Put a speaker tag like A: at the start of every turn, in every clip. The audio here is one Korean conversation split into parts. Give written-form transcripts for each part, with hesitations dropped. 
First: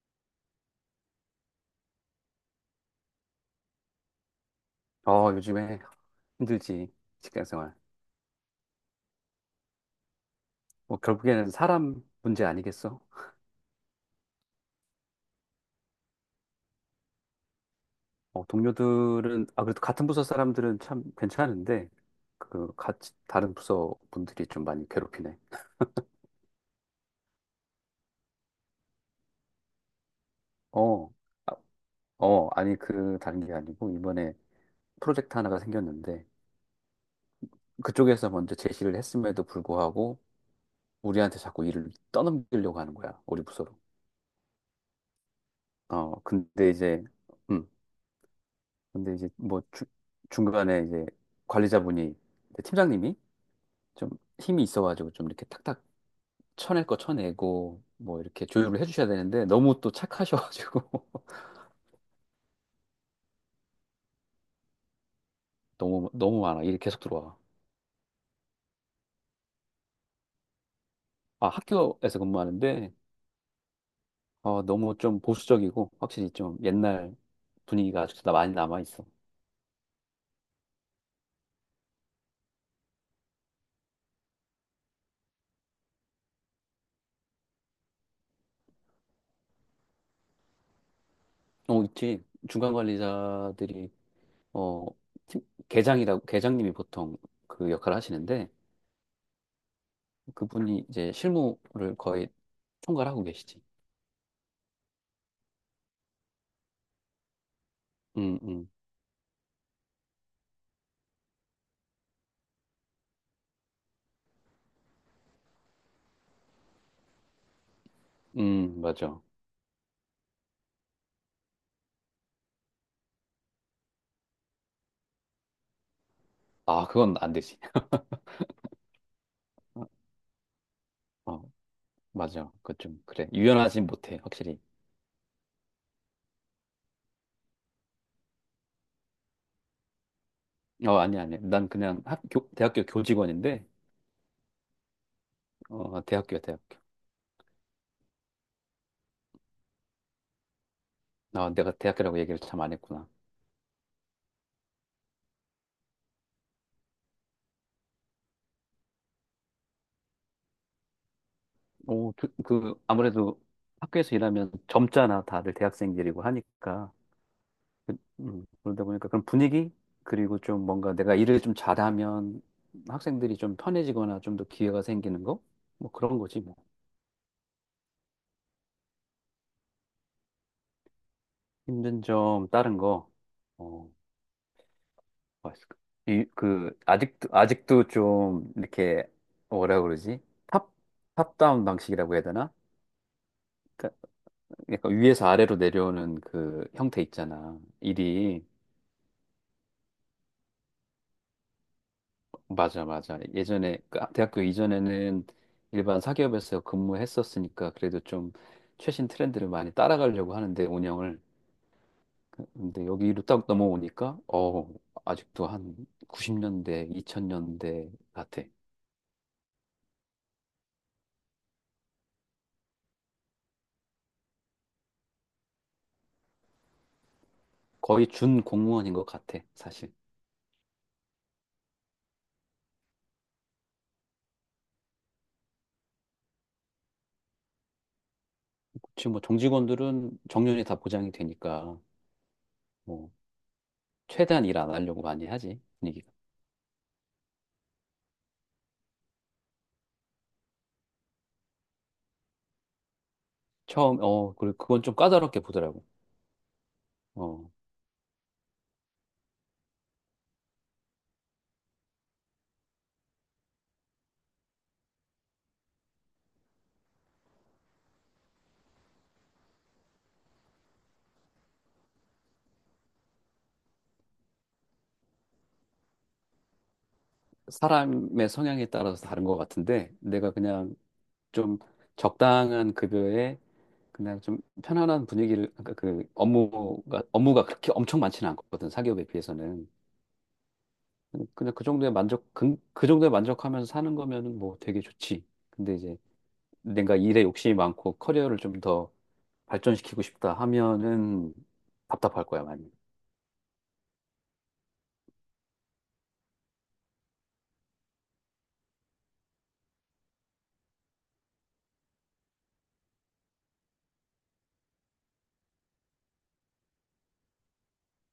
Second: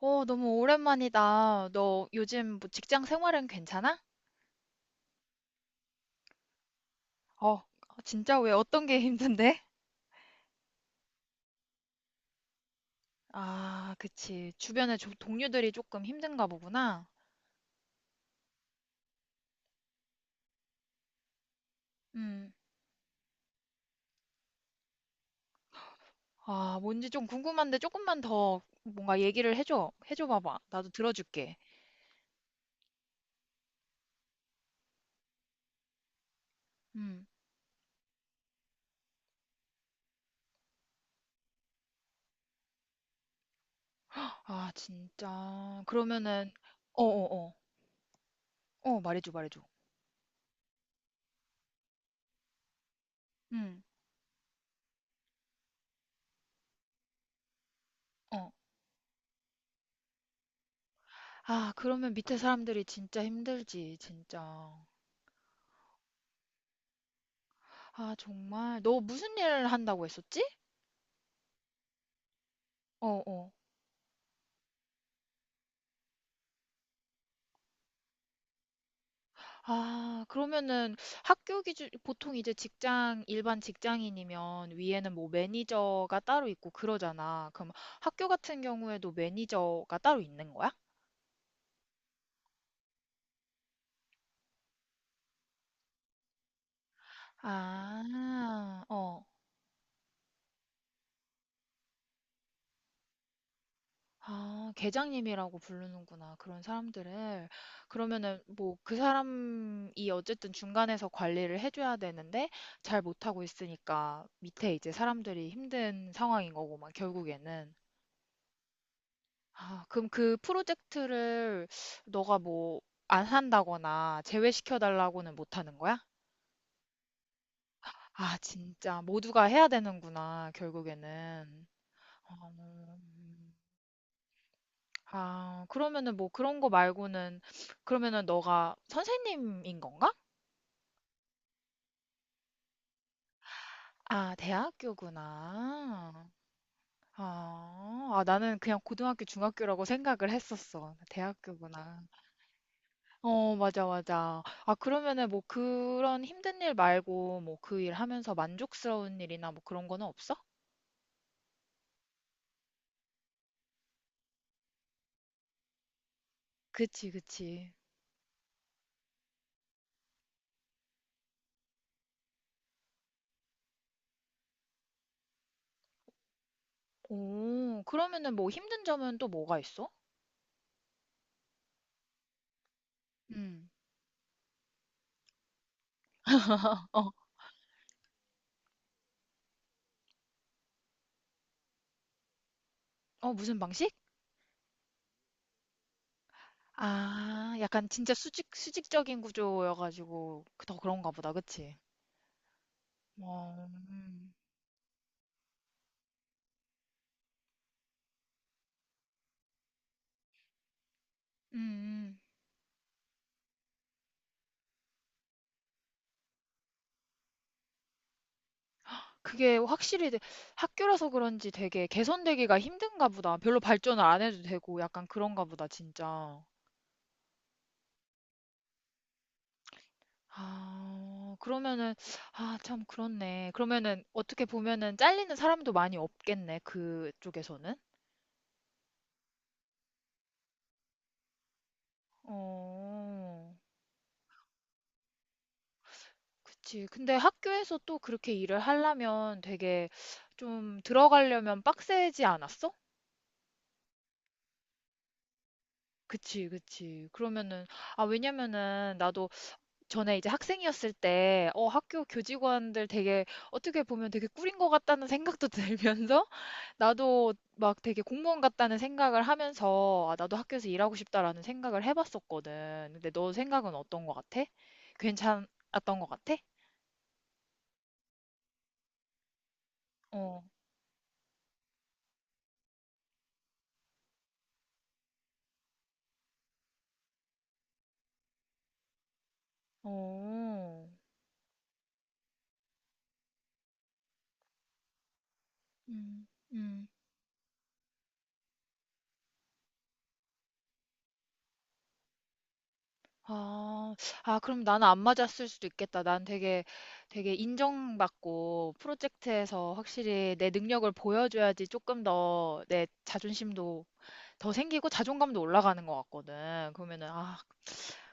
A: 어, 너무 오랜만이다. 너 요즘 뭐 직장 생활은 괜찮아?
B: 요즘에 힘들지, 직장
A: 어,
B: 생활.
A: 아, 진짜 왜 어떤 게 힘든데?
B: 뭐, 결국에는 사람 문제 아니겠어?
A: 아, 그치. 주변에 동료들이 조금 힘든가 보구나.
B: 동료들은, 아, 그래도 같은 부서 사람들은 참 괜찮은데,
A: 음.
B: 그, 같이, 다른 부서 분들이 좀 많이 괴롭히네.
A: 아, 뭔지 좀 궁금한데 조금만 더 뭔가 얘기를 해줘. 해줘 봐봐. 나도
B: 어, 아,
A: 들어줄게.
B: 아니, 그, 다른 게 아니고, 이번에 프로젝트 하나가 생겼는데,
A: 음.
B: 그쪽에서 먼저 제시를 했음에도 불구하고, 우리한테 자꾸 일을 떠넘기려고 하는 거야, 우리 부서로.
A: 아, 진짜.
B: 어,
A: 그러면은,
B: 근데 이제,
A: 어어어. 어,
B: 음,
A: 어. 어, 말해줘, 말해줘.
B: 뭐, 중간에 이제, 관리자분이, 팀장님이,
A: 음.
B: 좀 힘이 있어가지고 좀 이렇게 탁탁 쳐낼 거 쳐내고 뭐 이렇게
A: 어.
B: 조율을 해주셔야 되는데 너무 또 착하셔가지고
A: 아, 그러면 밑에 사람들이 진짜 힘들지, 진짜.
B: 너무 너무 많아, 일이 계속 들어와.
A: 아, 정말. 너 무슨 일을 한다고 했었지?
B: 아, 학교에서 근무하는데
A: 어어.
B: 어, 너무 좀 보수적이고 확실히 좀 옛날 분위기가 아직도 많이 남아 있어.
A: 아 그러면은 학교 기준 보통 이제 직장 일반 직장인이면 위에는 뭐 매니저가 따로 있고 그러잖아. 그럼 학교 같은 경우에도 매니저가 따로 있는 거야?
B: 어, 있지. 중간 관리자들이 어 팀- 계장이라고, 계장님이 보통 그 역할을 하시는데
A: 아, 어.
B: 그분이 이제 실무를 거의 총괄하고 계시지.
A: 아, 계장님이라고 부르는구나. 그런 사람들을.
B: 음
A: 그러면은
B: 음,
A: 뭐 그 사람이 어쨌든 중간에서 관리를 해줘야 되는데 잘 못하고 있으니까 밑에 이제 사람들이 힘든 상황인 거고 막 결국에는.
B: 맞아.
A: 아, 그럼 그 프로젝트를 너가 뭐 안 한다거나 제외시켜 달라고는 못 하는 거야?
B: 아, 그건 안 되지.
A: 아, 진짜 모두가 해야 되는구나,
B: 어,
A: 결국에는. 어,
B: 맞아. 그 좀 그래. 유연하진 못해, 확실히.
A: 아, 그러면은 뭐 그런 거 말고는 그러면은 너가 선생님인 건가?
B: 어, 아니 아니. 난 그냥 학교 대학교 교직원인데
A: 아, 대학교구나.
B: 어, 대학교야, 대학교.
A: 아, 아, 나는 그냥 고등학교, 중학교라고 생각을 했었어.
B: 아, 내가
A: 대학교구나.
B: 대학교라고 얘기를 참 안 했구나.
A: 어 맞아, 맞아. 아 그러면은 뭐 그런 힘든 일 말고 뭐 그 일 하면서 만족스러운 일이나 뭐 그런 거는 없어?
B: 오, 그, 그 아무래도 학교에서 일하면 젊잖아. 다들 대학생들이고 하니까.
A: 그치, 그치.
B: 그, 그러다 보니까 그런 분위기, 그리고 좀 뭔가 내가 일을 좀 잘하면 학생들이 좀 편해지거나 좀 더 기회가 생기는 거? 뭐 그런 거지 뭐.
A: 오, 그러면은 뭐 힘든 점은 또 뭐가 있어?
B: 힘든 점 다른 거.
A: 음.
B: 어. 맛있을까? 이, 그,
A: 어,
B: 아직도 좀, 이렇게, 뭐라 그러지? 탑, 탑다운 방식이라고 해야 되나?
A: 어 무슨 방식?
B: 그러니까 약간 위에서 아래로 내려오는 그 형태
A: 아,
B: 있잖아.
A: 약간 진짜
B: 일이.
A: 수직적인 구조여가지고 그, 더 그런가 보다, 그치?
B: 맞아, 맞아.
A: 어,
B: 예전에, 그 대학교 이전에는 일반 사기업에서 근무했었으니까 그래도 좀 최신 트렌드를 많이 따라가려고 하는데, 운영을.
A: 음. 음.
B: 근데 여기로 딱 넘어오니까, 어, 아직도 한 90년대, 2000년대 같아.
A: 그게 확실히 되- 학교라서 그런지 되게 개선되기가 힘든가 보다. 별로 발전을 안 해도 되고 약간 그런가 보다, 진짜.
B: 거의 준 공무원인 것 같아, 사실.
A: 아 그러면은 아 참 그렇네. 그러면은 어떻게 보면은 잘리는 사람도 많이 없겠네. 그쪽에서는.
B: 지금 뭐 정직원들은 정년이 다 보장이 되니까 뭐
A: 어.
B: 최대한 일 안 하려고 많이 하지, 분위기가.
A: 그치. 근데 학교에서 또 그렇게 일을 하려면 되게 좀 들어가려면 빡세지 않았어?
B: 처음 어 그리고 그건 좀 까다롭게 보더라고.
A: 그치, 그치.
B: 어,
A: 그러면은, 아, 왜냐면은 나도 전에 이제 학생이었을 때 어 학교 교직원들 되게 어떻게 보면 되게 꿀인 것 같다는 생각도 들면서 나도 막 되게 공무원 같다는 생각을 하면서 아, 나도 학교에서 일하고 싶다라는 생각을 해봤었거든. 근데 너 생각은 어떤 것 같아? 괜찮았던 것 같아?
B: 사람의 성향에 따라서 다른 것 같은데 내가
A: 어,
B: 그냥 좀 적당한 급여에 그냥 좀 편안한 분위기를, 그러니까 그 업무가 그렇게 엄청 많지는 않거든, 사기업에 비해서는.
A: 어,
B: 그냥 그 정도에 만족, 그, 그 정도에 만족하면서 사는 거면은 뭐 되게 좋지. 근데 이제
A: 음, 음.
B: 내가 일에 욕심이 많고 커리어를 좀더 발전시키고 싶다 하면은 답답할 거야, 많이.
A: 아. 아 그럼 나는 안 맞았을 수도 있겠다. 난 되게 되게 인정받고 프로젝트에서 확실히 내 능력을 보여줘야지 조금 더 내 자존심도 더 생기고 자존감도 올라가는 것 같거든. 그러면은 아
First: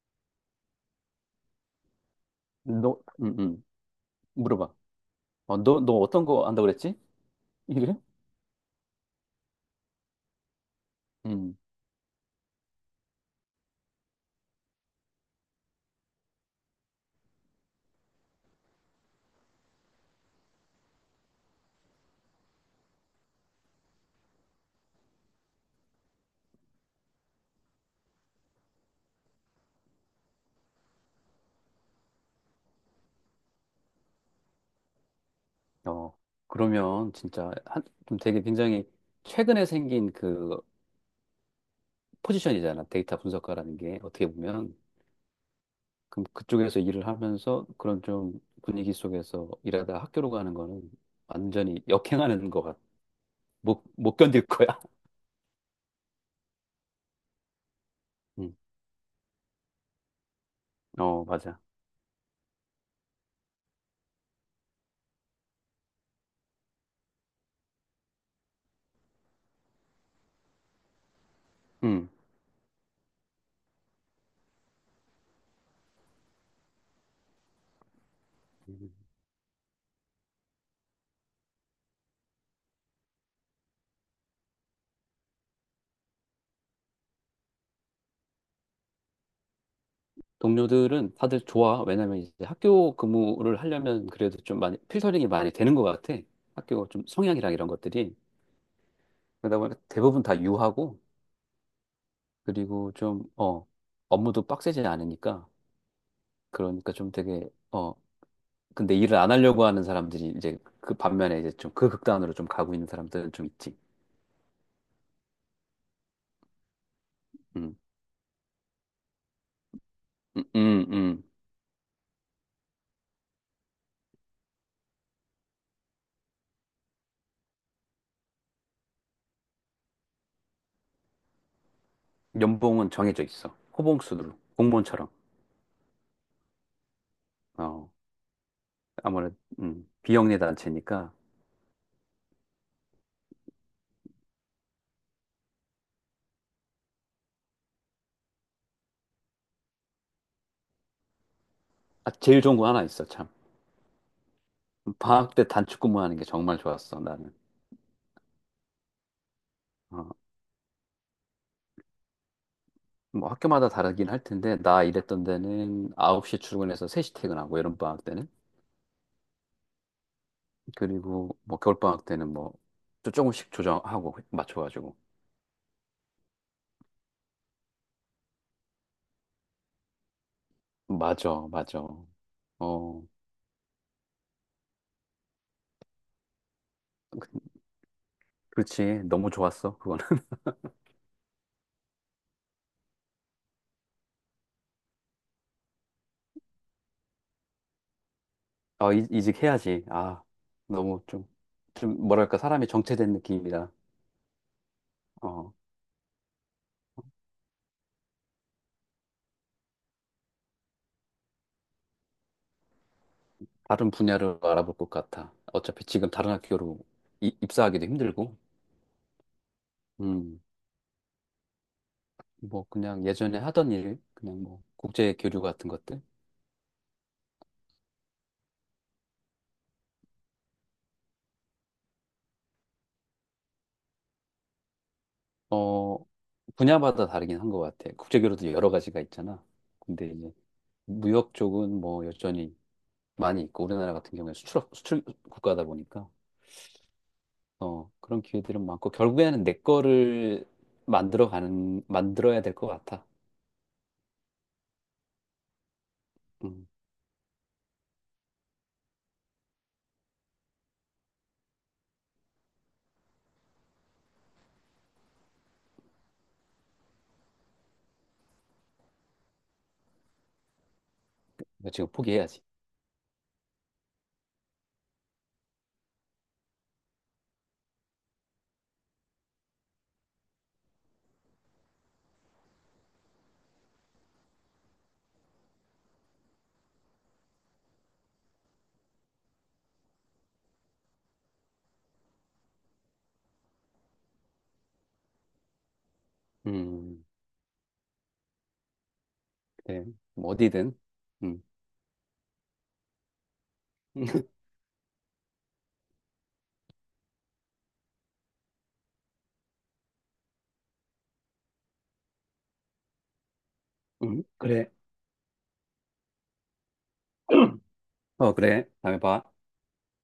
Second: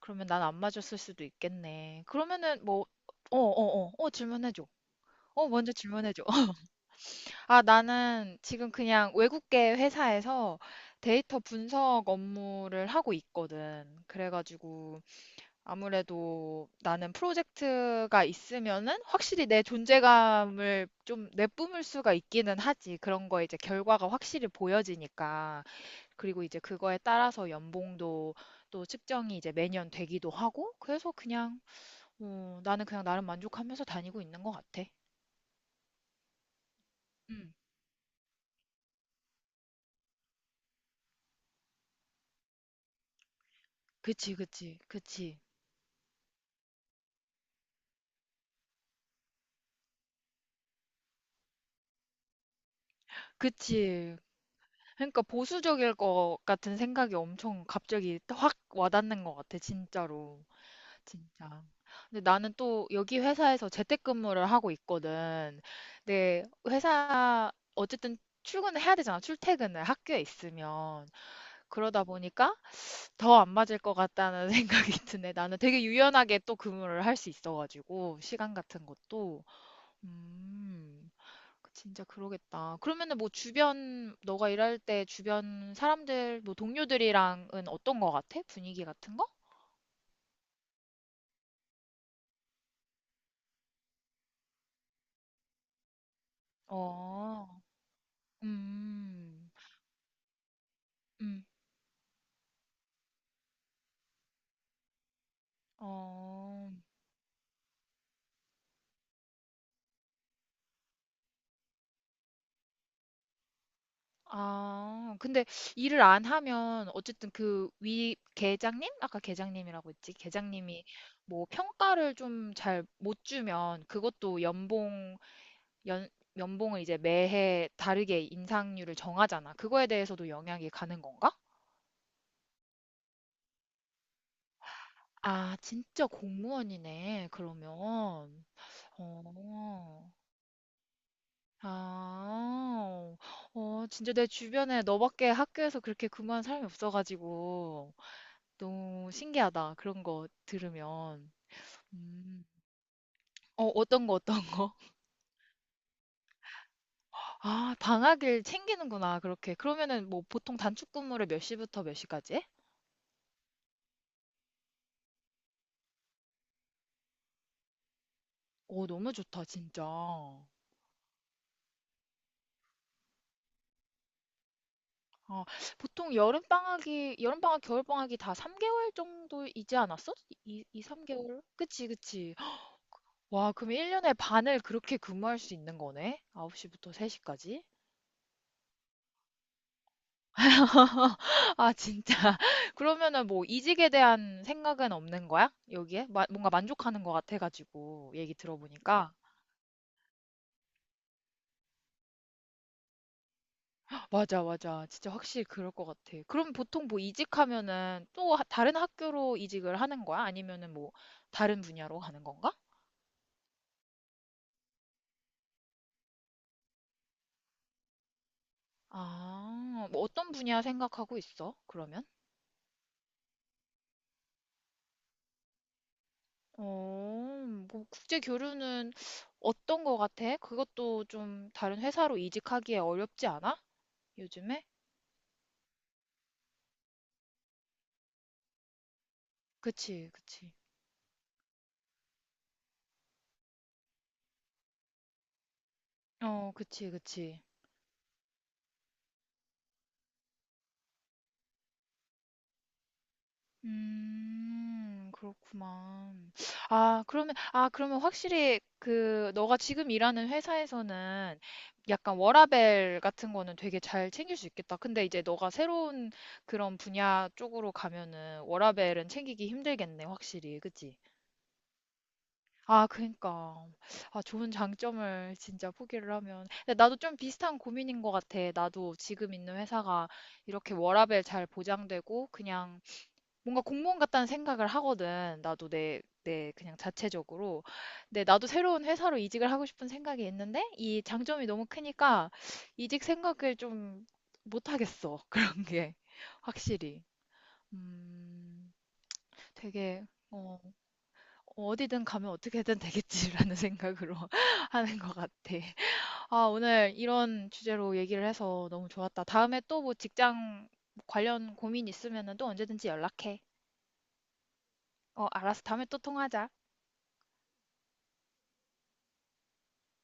A: 그러면 난 안 맞았을 수도 있겠네. 그러면은 뭐
B: 너,
A: 어
B: 음, 음.
A: 어어. 어 질문해 줘.
B: 물어봐.
A: 어
B: 어,
A: 먼저
B: 너
A: 질문해 줘.
B: 어떤 거 안다고 그랬지?
A: 아
B: 이래?
A: 나는 지금 그냥 외국계 회사에서 데이터
B: 음.
A: 분석 업무를 하고 있거든. 그래 가지고 아무래도 나는 프로젝트가 있으면은 확실히 내 존재감을 좀 내뿜을 수가 있기는 하지. 그런 거에 이제 결과가 확실히 보여지니까. 그리고 이제 그거에 따라서 연봉도 또 측정이 이제 매년 되기도 하고. 그래서 그냥, 어, 나는 그냥 나름 만족하면서 다니고 있는 것 같아.
B: 어, 그러면 진짜
A: 음,
B: 한, 좀 되게 굉장히 최근에 생긴 그 포지션이잖아. 데이터 분석가라는 게 어떻게
A: 그치,
B: 보면.
A: 그치, 그치,
B: 그럼 그쪽에서 일을 하면서 그런 좀 분위기 속에서 일하다 학교로 가는 거는 완전히 역행하는 거 같. 못, 못
A: 그치.
B: 견딜 거야.
A: 그러니까 보수적일 것 같은 생각이 엄청 갑자기 확
B: 음.
A: 와닿는 것 같아, 진짜로.
B: 어, 맞아.
A: 진짜. 근데 나는 또 여기 회사에서 재택근무를 하고 있거든. 근데 회사 어쨌든 출근을 해야 되잖아. 출퇴근을 학교에 있으면. 그러다
B: 음.
A: 보니까 더 안 맞을 것 같다는 생각이 드네. 나는 되게 유연하게 또 근무를 할 수 있어가지고 시간 같은 것도. 음. 그 진짜 그러겠다. 그러면은 뭐 주변 너가 일할 때 주변 사람들 뭐 동료들이랑은 어떤 거 같아? 분위기 같은 거?
B: 동료들은 다들 좋아. 왜냐면 이제 학교 근무를 하려면 그래도 좀 많이 필터링이 많이 되는 것 같아. 학교 좀 성향이랑
A: 어.
B: 이런 것들이.
A: 음.
B: 그러다 보니까 대부분 다 유하고,
A: 음.
B: 그리고 좀, 어, 업무도 빡세지 않으니까.
A: 어.
B: 그러니까 좀 되게, 어, 근데 일을 안 하려고 하는 사람들이 이제 그 반면에 이제 좀 그 극단으로 좀 가고 있는 사람들은 좀 있지.
A: 아, 근데 일을 안 하면 어쨌든 그
B: 음,
A: 위 계장님? 아까 계장님이라고 했지.
B: 음,
A: 계장님이
B: 음, 음.
A: 뭐 평가를 좀 잘 못 주면 그것도 연봉 연 연봉을 이제 매해 다르게 인상률을 정하잖아. 그거에 대해서도 영향이 가는 건가?
B: 연봉은 정해져 있어. 호봉수로. 공무원처럼.
A: 아, 진짜 공무원이네. 그러면.
B: 어, 아무래도,
A: 어.
B: 비영리 단체니까.
A: 아. 어, 진짜 내 주변에 너밖에 학교에서 그렇게 근무한 사람이 없어가지고. 너무 신기하다. 그런 거 들으면.
B: 아, 제일
A: 음.
B: 좋은 거 하나 있어, 참.
A: 어, 어떤 거, 어떤 거.
B: 방학 때 단축 근무하는 게 정말 좋았어, 나는.
A: 아, 방학일 챙기는구나. 그렇게. 그러면은
B: 어,
A: 뭐 보통 단축 근무를 몇 시부터 몇 시까지 해?
B: 뭐 학교마다 다르긴 할 텐데, 나 일했던 데는 9시 출근해서 3시 퇴근하고, 여름방학 때는.
A: 오, 너무 좋다, 진짜. 어,
B: 그리고 뭐 겨울방학 때는 뭐 조금씩 조정하고, 맞춰가지고.
A: 보통 여름방학이, 여름방학, 겨울방학이 다 3개월 정도이지 않았어? 이 2, 3개월?
B: 맞아, 맞아.
A: 그치, 그치.
B: 어,
A: 와, 그럼 1년에 반을 그렇게 근무할 수 있는 거네? 9시부터
B: 그-
A: 3시까지?
B: 그렇지. 너무 좋았어, 그거는.
A: 아, 진짜. 그러면은 뭐 이직에 대한 생각은 없는 거야? 여기에? 뭔가 만족하는 것 같아가지고 얘기
B: 아,
A: 들어보니까.
B: 이직해야지. 아, 너무 좀, 좀 뭐랄까, 사람이 정체된 느낌이라.
A: 맞아, 맞아. 진짜 확실히
B: 어,
A: 그럴 것 같아. 그럼 보통 뭐 이직하면은 또 다른 학교로 이직을 하는 거야? 아니면은 뭐 다른 분야로 가는 건가?
B: 다른 분야를 알아볼 것 같아. 어차피 지금 다른 학교로 입사하기도 힘들고.
A: 아, 뭐 어떤
B: 음.
A: 분야 생각하고 있어? 그러면?
B: 뭐 그냥 예전에 하던 일, 그냥 뭐 국제 교류 같은 것들.
A: 어, 뭐 국제 교류는 어떤 거 같아? 그것도 좀 다른 회사로 이직하기에 어렵지 않아? 요즘에?
B: 어, 분야마다 다르긴 한 것 같아. 국제 교류도 여러 가지가 있잖아. 근데
A: 그치,
B: 이제
A: 그치.
B: 무역 쪽은 뭐 여전히 많이 있고 우리나라 같은 경우에 수출 국가다 보니까
A: 어, 그치, 그치.
B: 어, 그런 기회들은 많고 결국에는 내 거를 만들어야 될 것 같아.
A: 그렇구만.
B: 음.
A: 아, 그러면, 아, 그러면 확실히 그, 너가 지금 일하는 회사에서는 약간 워라밸 같은 거는 되게 잘 챙길 수 있겠다. 근데 이제 너가 새로운 그런 분야 쪽으로 가면은 워라밸은 챙기기 힘들겠네, 확실히. 그치?
B: 이거 지금 포기해야지.
A: 아, 그니까. 아, 좋은 장점을 진짜 포기를 하면. 근데 나도 좀 비슷한 고민인 것 같아. 나도 지금 있는 회사가 이렇게 워라밸 잘 보장되고 그냥 뭔가 공무원 같다는 생각을 하거든. 나도 내, 내 그냥 자체적으로. 근데 나도 새로운 회사로 이직을 하고 싶은 생각이 있는데 이 장점이 너무 크니까 이직 생각을 좀 못하겠어. 그런 게 확실히.
B: 음.
A: 음,
B: 그래.
A: 되게
B: 뭐
A: 어,
B: 어디든. 음.
A: 어디든 가면 어떻게든 되겠지라는 생각으로 하는 것 같아. 아, 오늘 이런 주제로 얘기를 해서 너무 좋았다. 다음에 또 뭐 직장 관련 고민 있으면 또 언제든지 연락해.
B: 그래.
A: 어, 알았어. 다음에 또 통화하자.
B: 어, 그래. 다음에 봐.